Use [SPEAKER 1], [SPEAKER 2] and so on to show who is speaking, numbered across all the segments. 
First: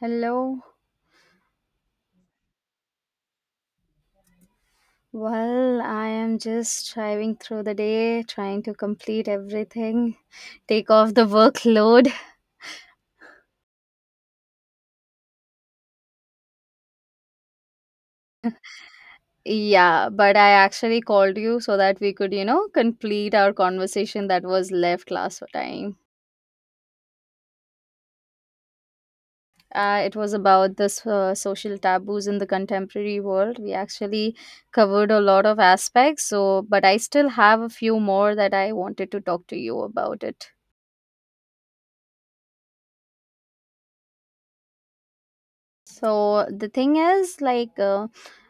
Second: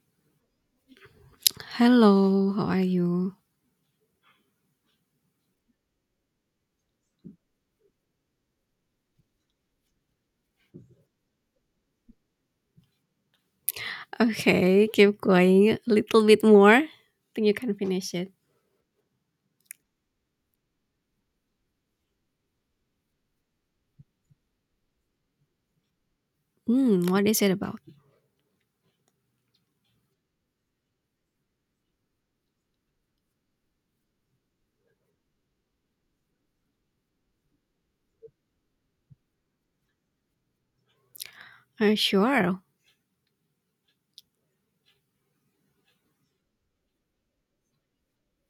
[SPEAKER 1] Hello.
[SPEAKER 2] Hello, how are you?
[SPEAKER 1] Well, I am just driving through the day, trying to complete everything, take off the workload.
[SPEAKER 2] Okay, keep going a little bit more. Think you can finish it.
[SPEAKER 1] Yeah, but I actually called you so that we could, complete our conversation that was left last time.
[SPEAKER 2] Hmm, what is it about?
[SPEAKER 1] It was about this social taboos in the contemporary world. We actually covered a lot of aspects, so but I still have a few more that I wanted to talk to you about it.
[SPEAKER 2] Sure.
[SPEAKER 1] So the thing is like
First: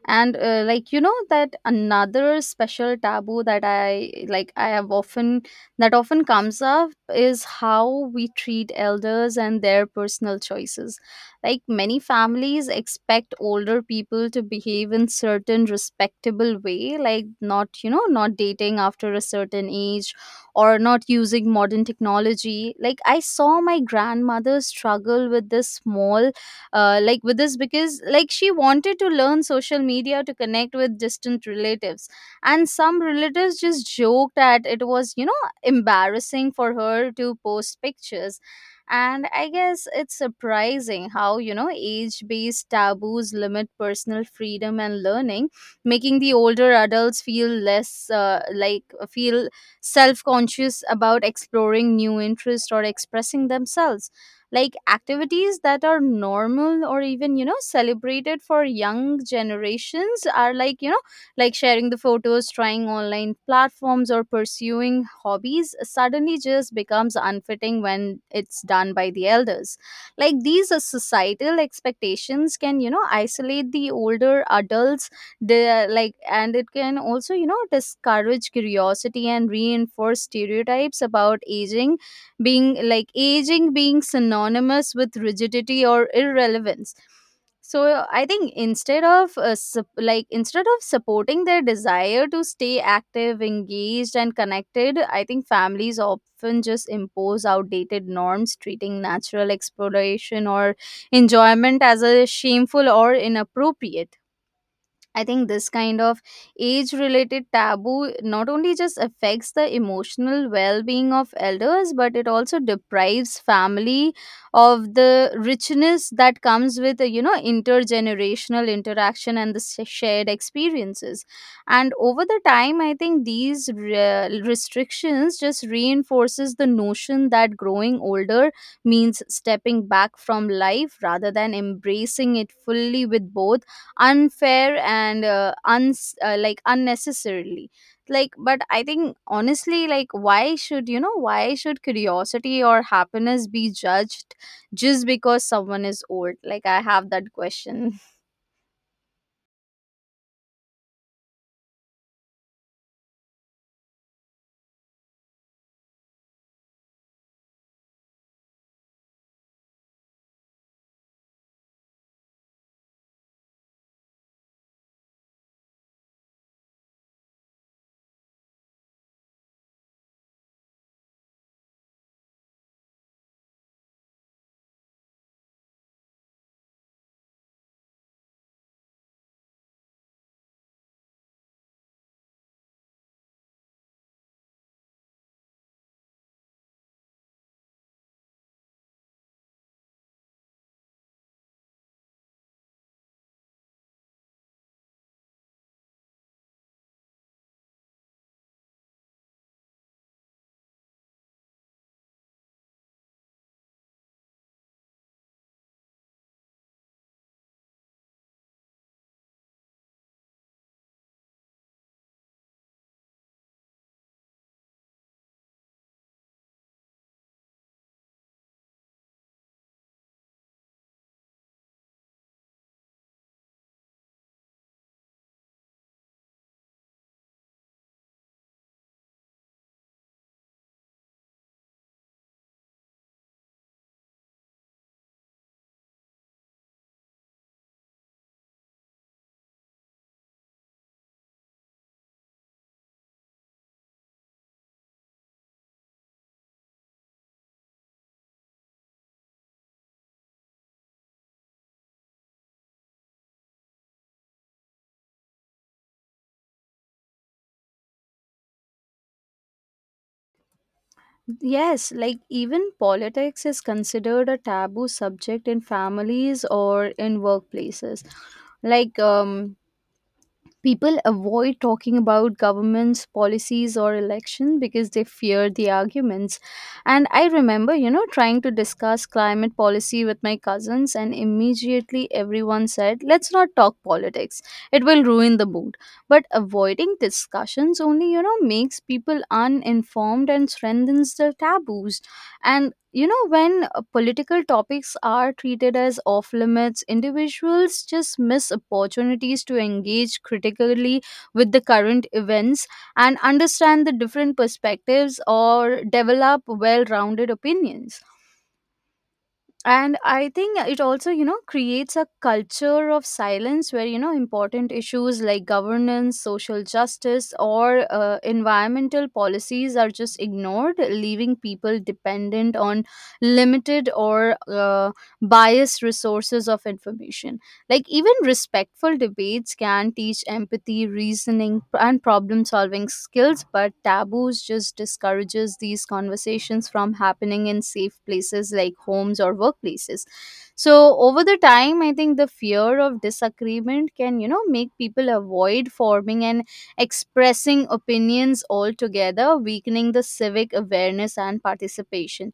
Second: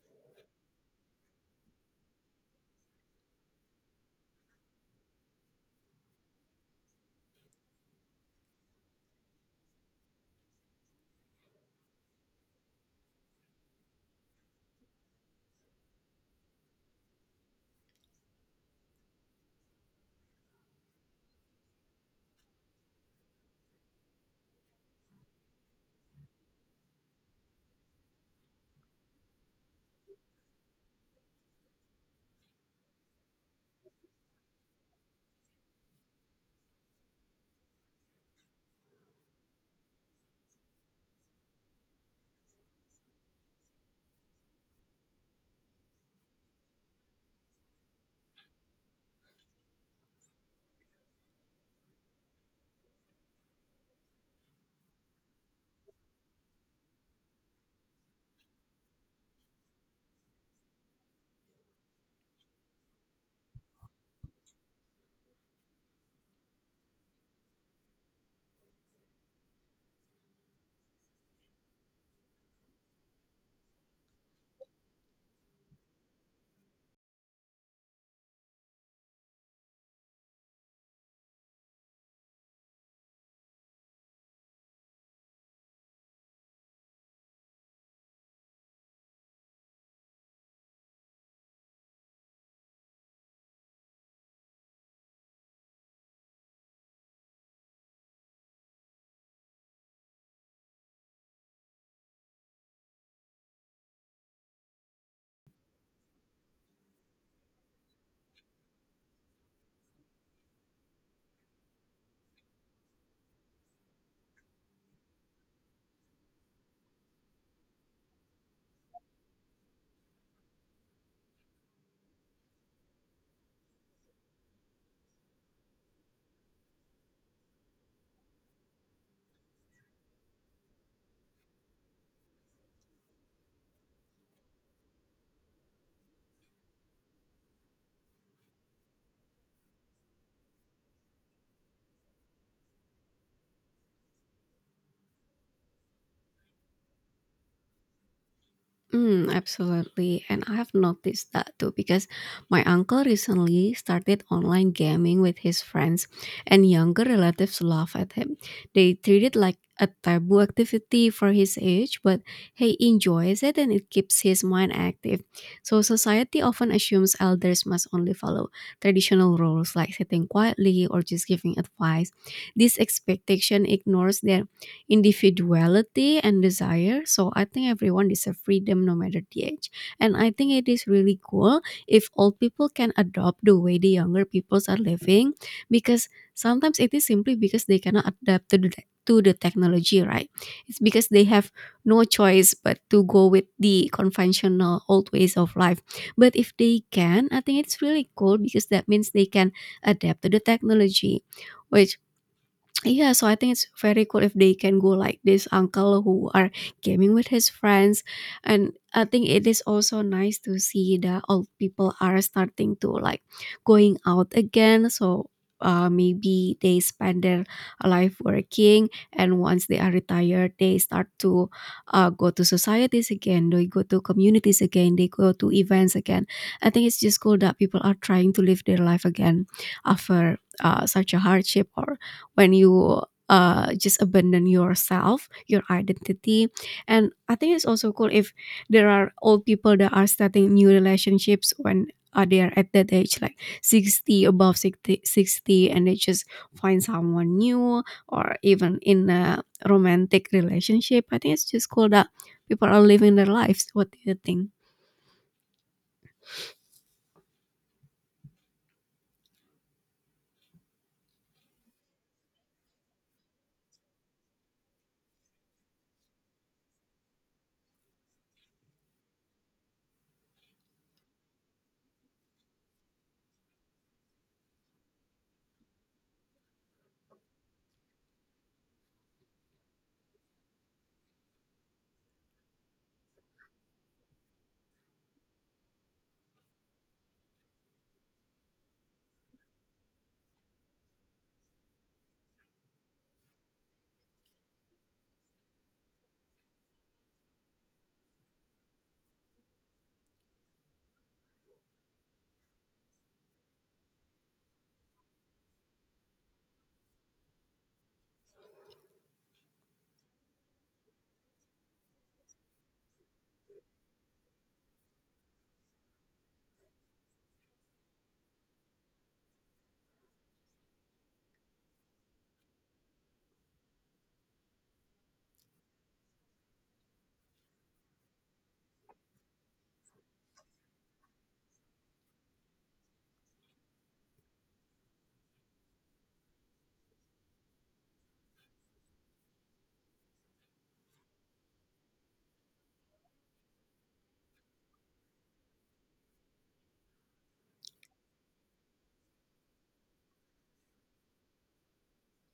[SPEAKER 1] and like you know that another special taboo that I have often that often comes up is how we treat elders and their personal choices. Like many families expect older people to behave in certain respectable way, like not you know not dating after a certain age or not using modern technology. Like I saw my grandmother struggle with this small, with this because like she wanted to learn social media to connect with distant relatives, and some relatives just joked that it was embarrassing for her to post pictures. And I guess it's surprising how age based taboos limit personal freedom and learning, making the older adults feel less like feel self conscious about exploring new interests or expressing themselves, like activities that are normal or even celebrated for young generations are like sharing the photos, trying online platforms, or pursuing hobbies, suddenly just becomes unfitting when it's done by the elders. Like these societal expectations can isolate the older adults, the like and it can also discourage curiosity and reinforce stereotypes about aging, being like aging being synonymous with rigidity or irrelevance. So I think instead of instead of supporting their desire to stay active, engaged, and connected, I think families often just impose outdated norms, treating natural exploration or enjoyment as a shameful or inappropriate. I think this kind of age related taboo not only just affects the emotional well being of elders, but it also deprives family of the richness that comes with, you know, intergenerational interaction and the shared experiences. And over the time, I think these restrictions just reinforces the notion that growing older means stepping back from life rather than embracing it fully, with both unfair and uns like unnecessarily like. But I think honestly, like why should curiosity or happiness be judged just because someone is old? Like I have that question.
[SPEAKER 2] Mm, absolutely. And I have noticed that too because my uncle recently started online gaming with his friends, and younger relatives laugh at him. They treat it like a taboo activity for his age, but he enjoys it and it keeps his mind active. So, society often assumes elders must only follow traditional roles like sitting quietly or just giving advice. This expectation ignores their individuality and desire. So I think everyone deserves freedom no matter the age. And I think it is really cool if old people can adopt the way the younger peoples are living because sometimes it is simply because they cannot adapt to the technology, right? It's because they have no choice but to go with the conventional old ways of life. But if they can, I think it's really cool because that means they can adapt to the technology, which yeah, so I think it's very cool if they can go like this uncle who are gaming with his friends. And I think it is also nice to see that old people are starting to like going out again. So maybe they spend their life working, and once they are retired they start to go to societies again, they go to communities again, they go to events again. I think it's just cool that people are trying to live their life again after such a hardship, or when you just abandon yourself, your identity. And I think it's also cool if there are old people that are starting new relationships when they are at that age, like 60, above 60, and they just find someone new or even in a romantic relationship. I think it's just cool that people are living their lives. What do you think?
[SPEAKER 1] Yes, like even politics is considered a taboo subject in families or in workplaces. like um People avoid talking about government's policies or election because they fear the arguments. And I remember trying to discuss climate policy with my cousins, and immediately everyone said let's not talk politics, it will ruin the mood. But avoiding discussions only makes people uninformed and strengthens their taboos. And when political topics are treated as off limits, individuals just miss opportunities to engage critically with the current events and understand the different perspectives or develop well rounded opinions. And I think it also creates a culture of silence where important issues like governance, social justice, or environmental policies are just ignored, leaving people dependent on limited or biased resources of information. Like, even respectful debates can teach empathy, reasoning, and problem solving skills, but taboos just discourages these conversations from happening in safe places like homes or workplaces. So, over the time, I think the fear of disagreement can, you know, make people avoid forming and expressing opinions altogether, weakening the civic awareness and participation.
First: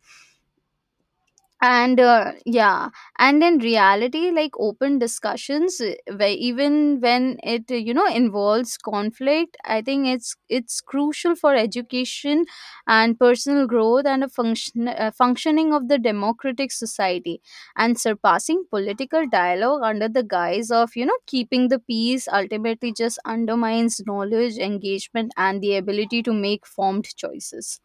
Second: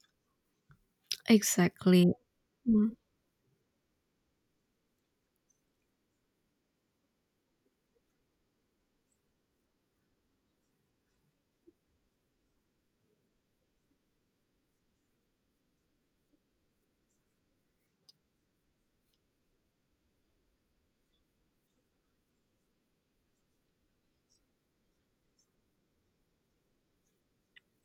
[SPEAKER 1] And
[SPEAKER 2] Exactly.
[SPEAKER 1] yeah, and in reality, like open discussions where even when it involves conflict, I think it's crucial for education and personal growth and a functioning of the democratic society. And surpassing political dialogue under the guise of keeping the peace ultimately just undermines knowledge, engagement, and the ability to make formed choices.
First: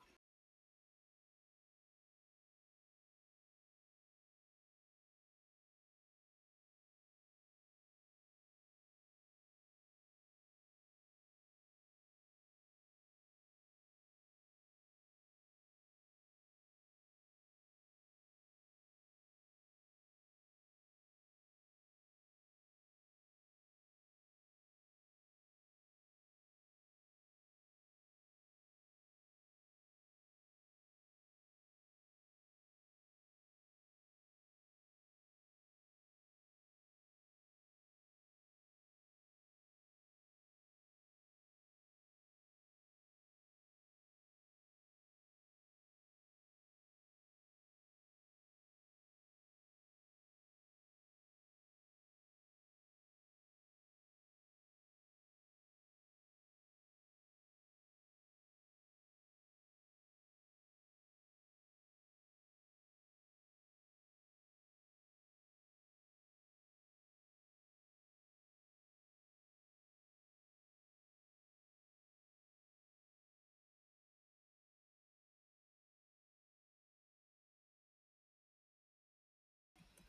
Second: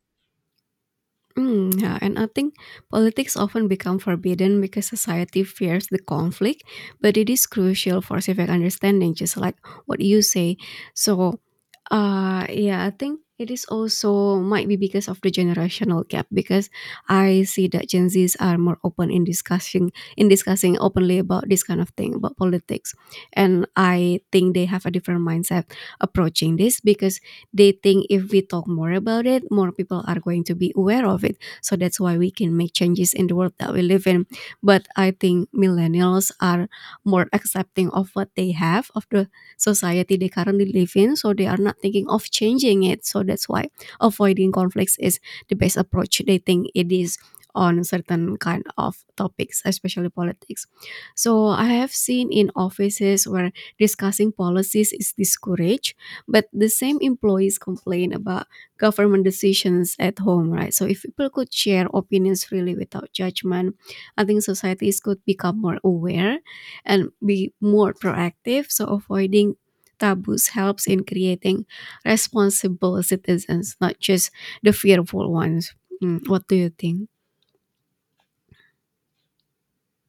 [SPEAKER 2] Mm, yeah, and I think politics often become forbidden because society fears the conflict, but it is crucial for civic understanding, just like what you say. So, yeah, I think it is also might be because of the generational gap because I see that Gen Zs are more open in discussing openly about this kind of thing about politics, and I think they have a different mindset approaching this because they think if we talk more about it, more people are going to be aware of it. So that's why we can make changes in the world that we live in. But I think millennials are more accepting of what they have, of the society they currently live in. So they are not thinking of changing it. So that's why avoiding conflicts is the best approach. They think it is on certain kind of topics, especially politics. So I have seen in offices where discussing policies is discouraged, but the same employees complain about government decisions at home, right? So if people could share opinions freely without judgment, I think societies could become more aware and be more proactive. So avoiding taboos helps in creating responsible citizens, not just the fearful ones. Mm, what do you think?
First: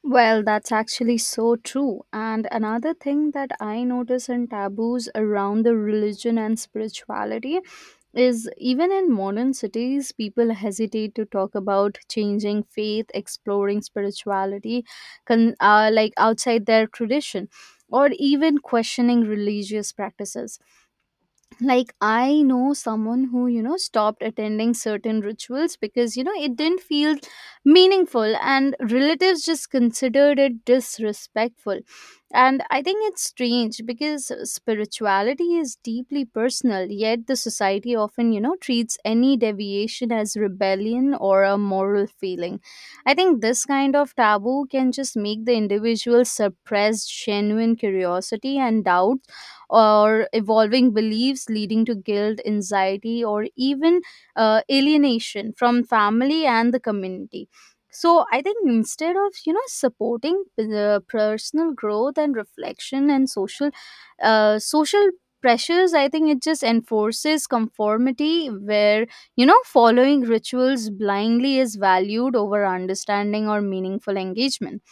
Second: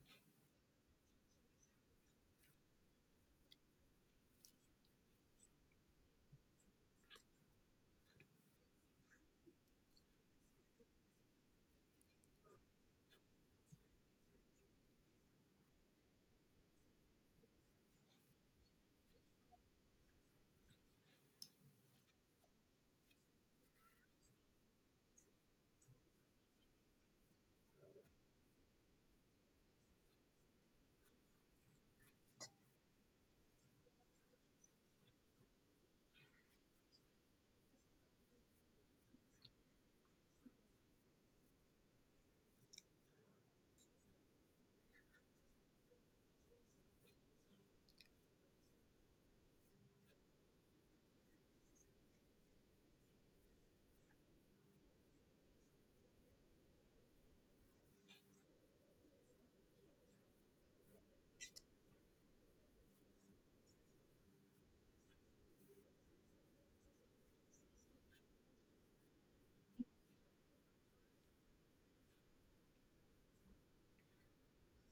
[SPEAKER 1] Well, that's actually so true. And another thing that I notice in taboos around the religion and spirituality is even in modern cities, people hesitate to talk about changing faith, exploring spirituality, outside their tradition, or even questioning religious practices. Like I know someone who stopped attending certain rituals because it didn't feel meaningful, and relatives just considered it disrespectful. And I think it's strange because spirituality is deeply personal, yet the society often treats any deviation as rebellion or a moral failing. I think this kind of taboo can just make the individual suppress genuine curiosity and doubt or evolving beliefs, leading to guilt, anxiety, or even alienation from family and the community. So I think instead of supporting the personal growth and reflection and social pressures, I think it just enforces conformity where following rituals blindly is valued over understanding or meaningful engagement.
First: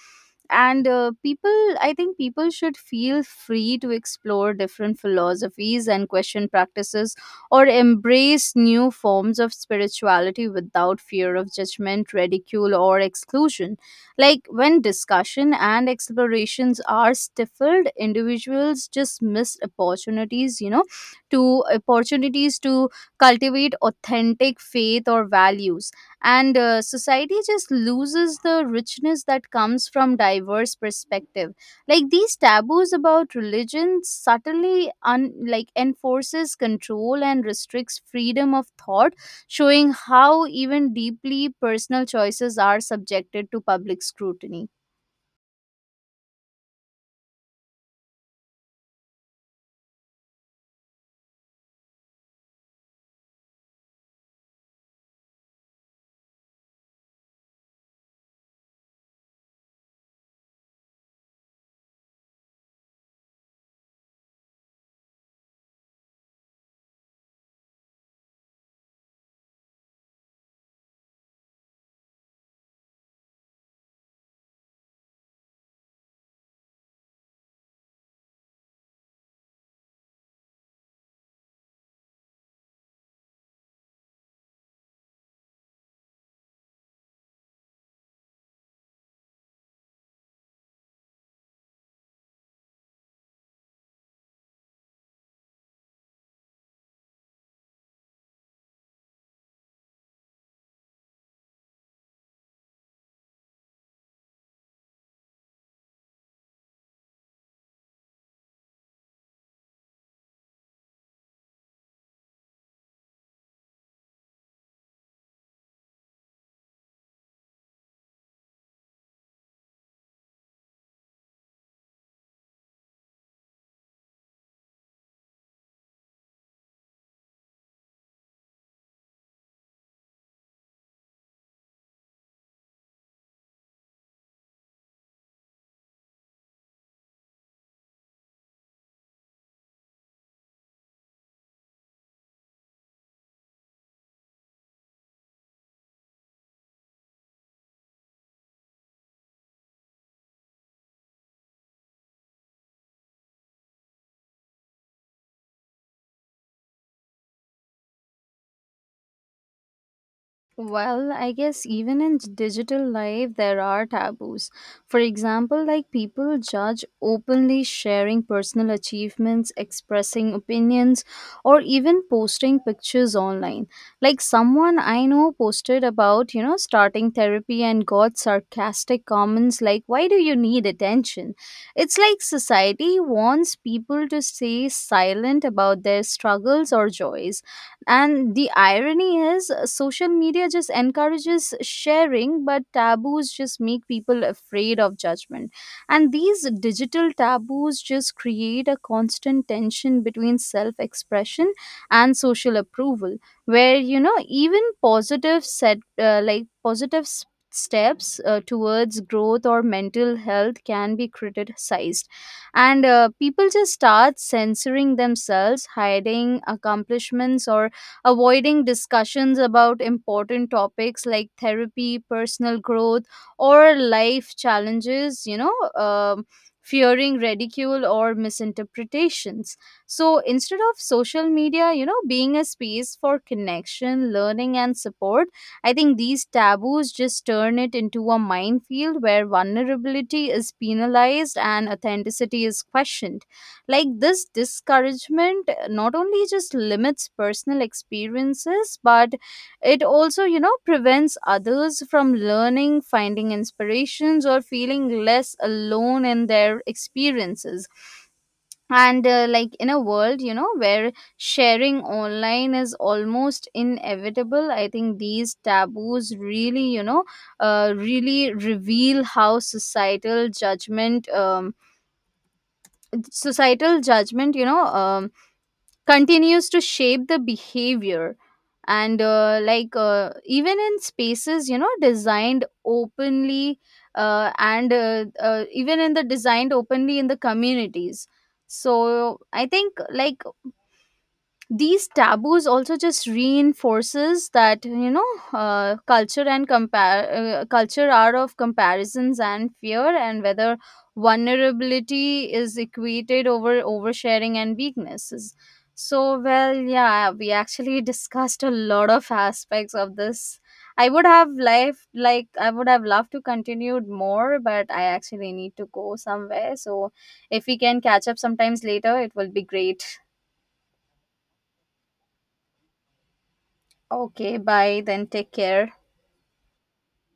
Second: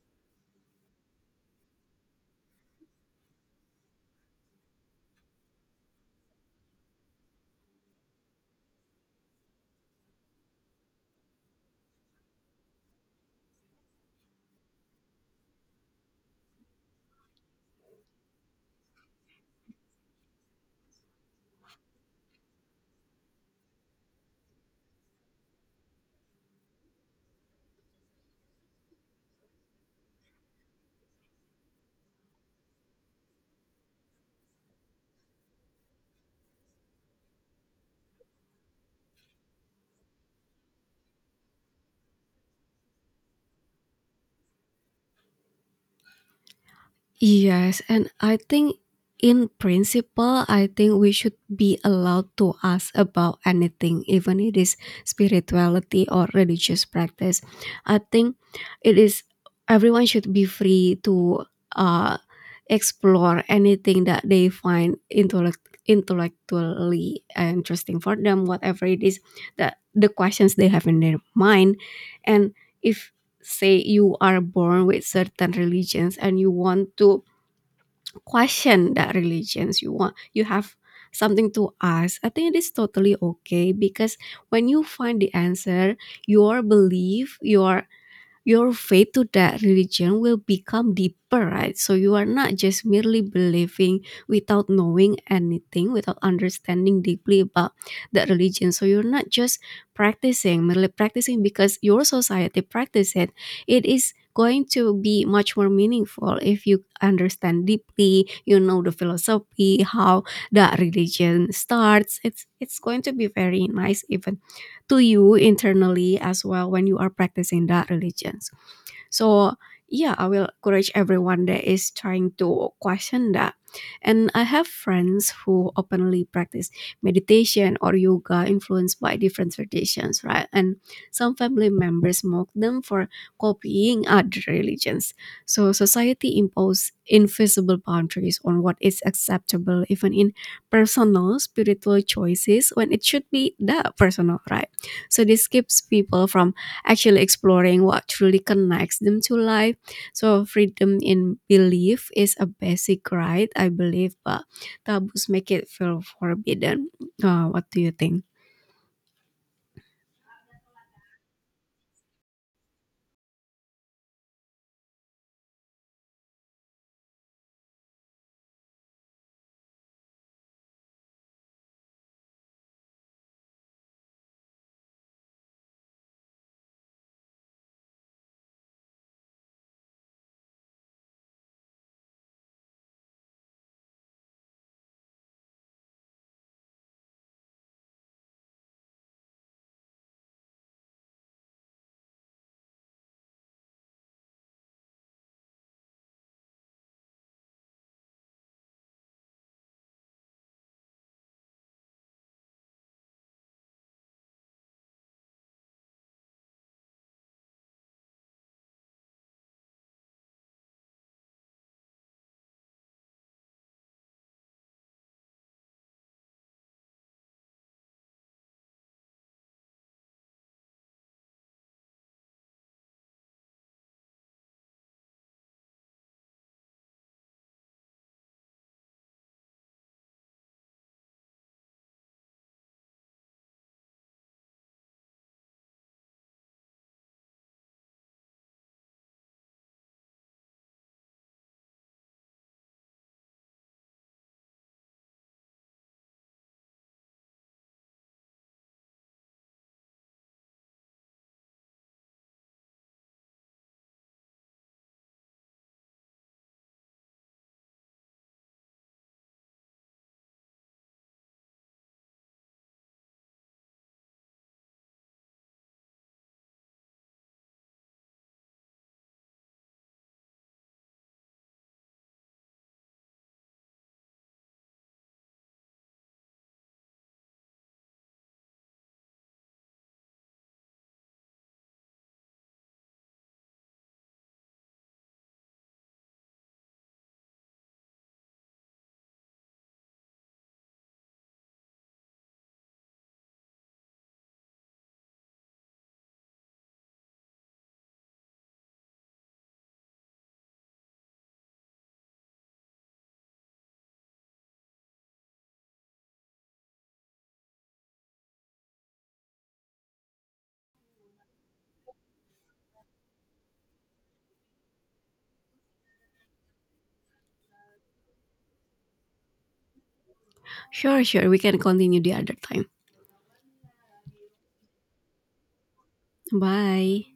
[SPEAKER 1] And people I think people should feel free to explore different philosophies and question practices or embrace new forms of spirituality without fear of judgment, ridicule, or exclusion. Like when discussion and explorations are stifled, individuals just miss opportunities, to cultivate authentic faith or values. And society just loses the richness that comes from diverse perspective. Like these taboos about religion subtly enforces control and restricts freedom of thought, showing how even deeply personal choices are subjected to public scrutiny.
[SPEAKER 2] Yes, and I think in principle, I think we should be allowed to ask about anything, even it is spirituality or religious practice. I think it is everyone should be free to uh, explore anything that they find intellectually interesting for them, whatever it is that the questions they have in their mind, and if say you are born with certain religions and you want to question that religions, you want, you have something to ask, I think it is totally okay because when you find the answer, your belief, your faith to that religion will become deeper, right? So you are not just merely believing without knowing anything, without understanding deeply about that religion. So you're not just practicing, merely practicing because your society practice it. It is going to be much more meaningful if you understand deeply, you know the philosophy, how that religion starts. It's going to be very nice even to you internally as well when you are practicing that religion. So yeah, I will encourage everyone that is trying to question that. And I have friends who openly practice meditation or yoga influenced by different traditions, right? And some family members mock them for copying other religions. So society imposes invisible boundaries on what is acceptable, even in personal spiritual choices, when it should be the personal, right? So this keeps people from actually exploring what truly connects them to life. So freedom in belief is a basic right, I believe, but taboos make it feel forbidden. What do you think?
[SPEAKER 1] Well, I guess even in digital life, there are taboos. For example, like people judge openly sharing personal achievements, expressing opinions, or even posting pictures online. Like someone I know posted about, you know, starting therapy and got sarcastic comments like, "Why do you need attention?" It's like society wants people to stay silent about their struggles or joys, and the irony is, social media just encourages sharing, but taboos just make people afraid of judgment. And these digital taboos just create a constant tension between self expression and social approval, where, you know, even positive set, like positive steps towards growth or mental health can be criticized. And people just start censoring themselves, hiding accomplishments or avoiding discussions about important topics like therapy, personal growth, or life challenges, um, fearing ridicule or misinterpretations. So instead of social media, you know, being a space for connection, learning, and support, I think these taboos just turn it into a minefield where vulnerability is penalized and authenticity is questioned. Like this discouragement not only just limits personal experiences, but it also prevents others from learning, finding inspirations, or feeling less alone in their experiences. And in a world where sharing online is almost inevitable, I think these taboos really really reveal how societal judgment continues to shape the behavior. And even in spaces designed openly and even in the designed openly in the communities. So I think like these taboos also just reinforces that culture and compare culture are of comparisons and fear, and whether vulnerability is equated over oversharing and weaknesses. So well, yeah, we actually discussed a lot of aspects of this. I would have life like I would have loved to continue more, but I actually need to go somewhere, so if we can catch up sometimes later, it will be great.
[SPEAKER 2] Sure, sure. We can continue the other time.
[SPEAKER 1] Okay, bye then. Take care.
[SPEAKER 2] Bye.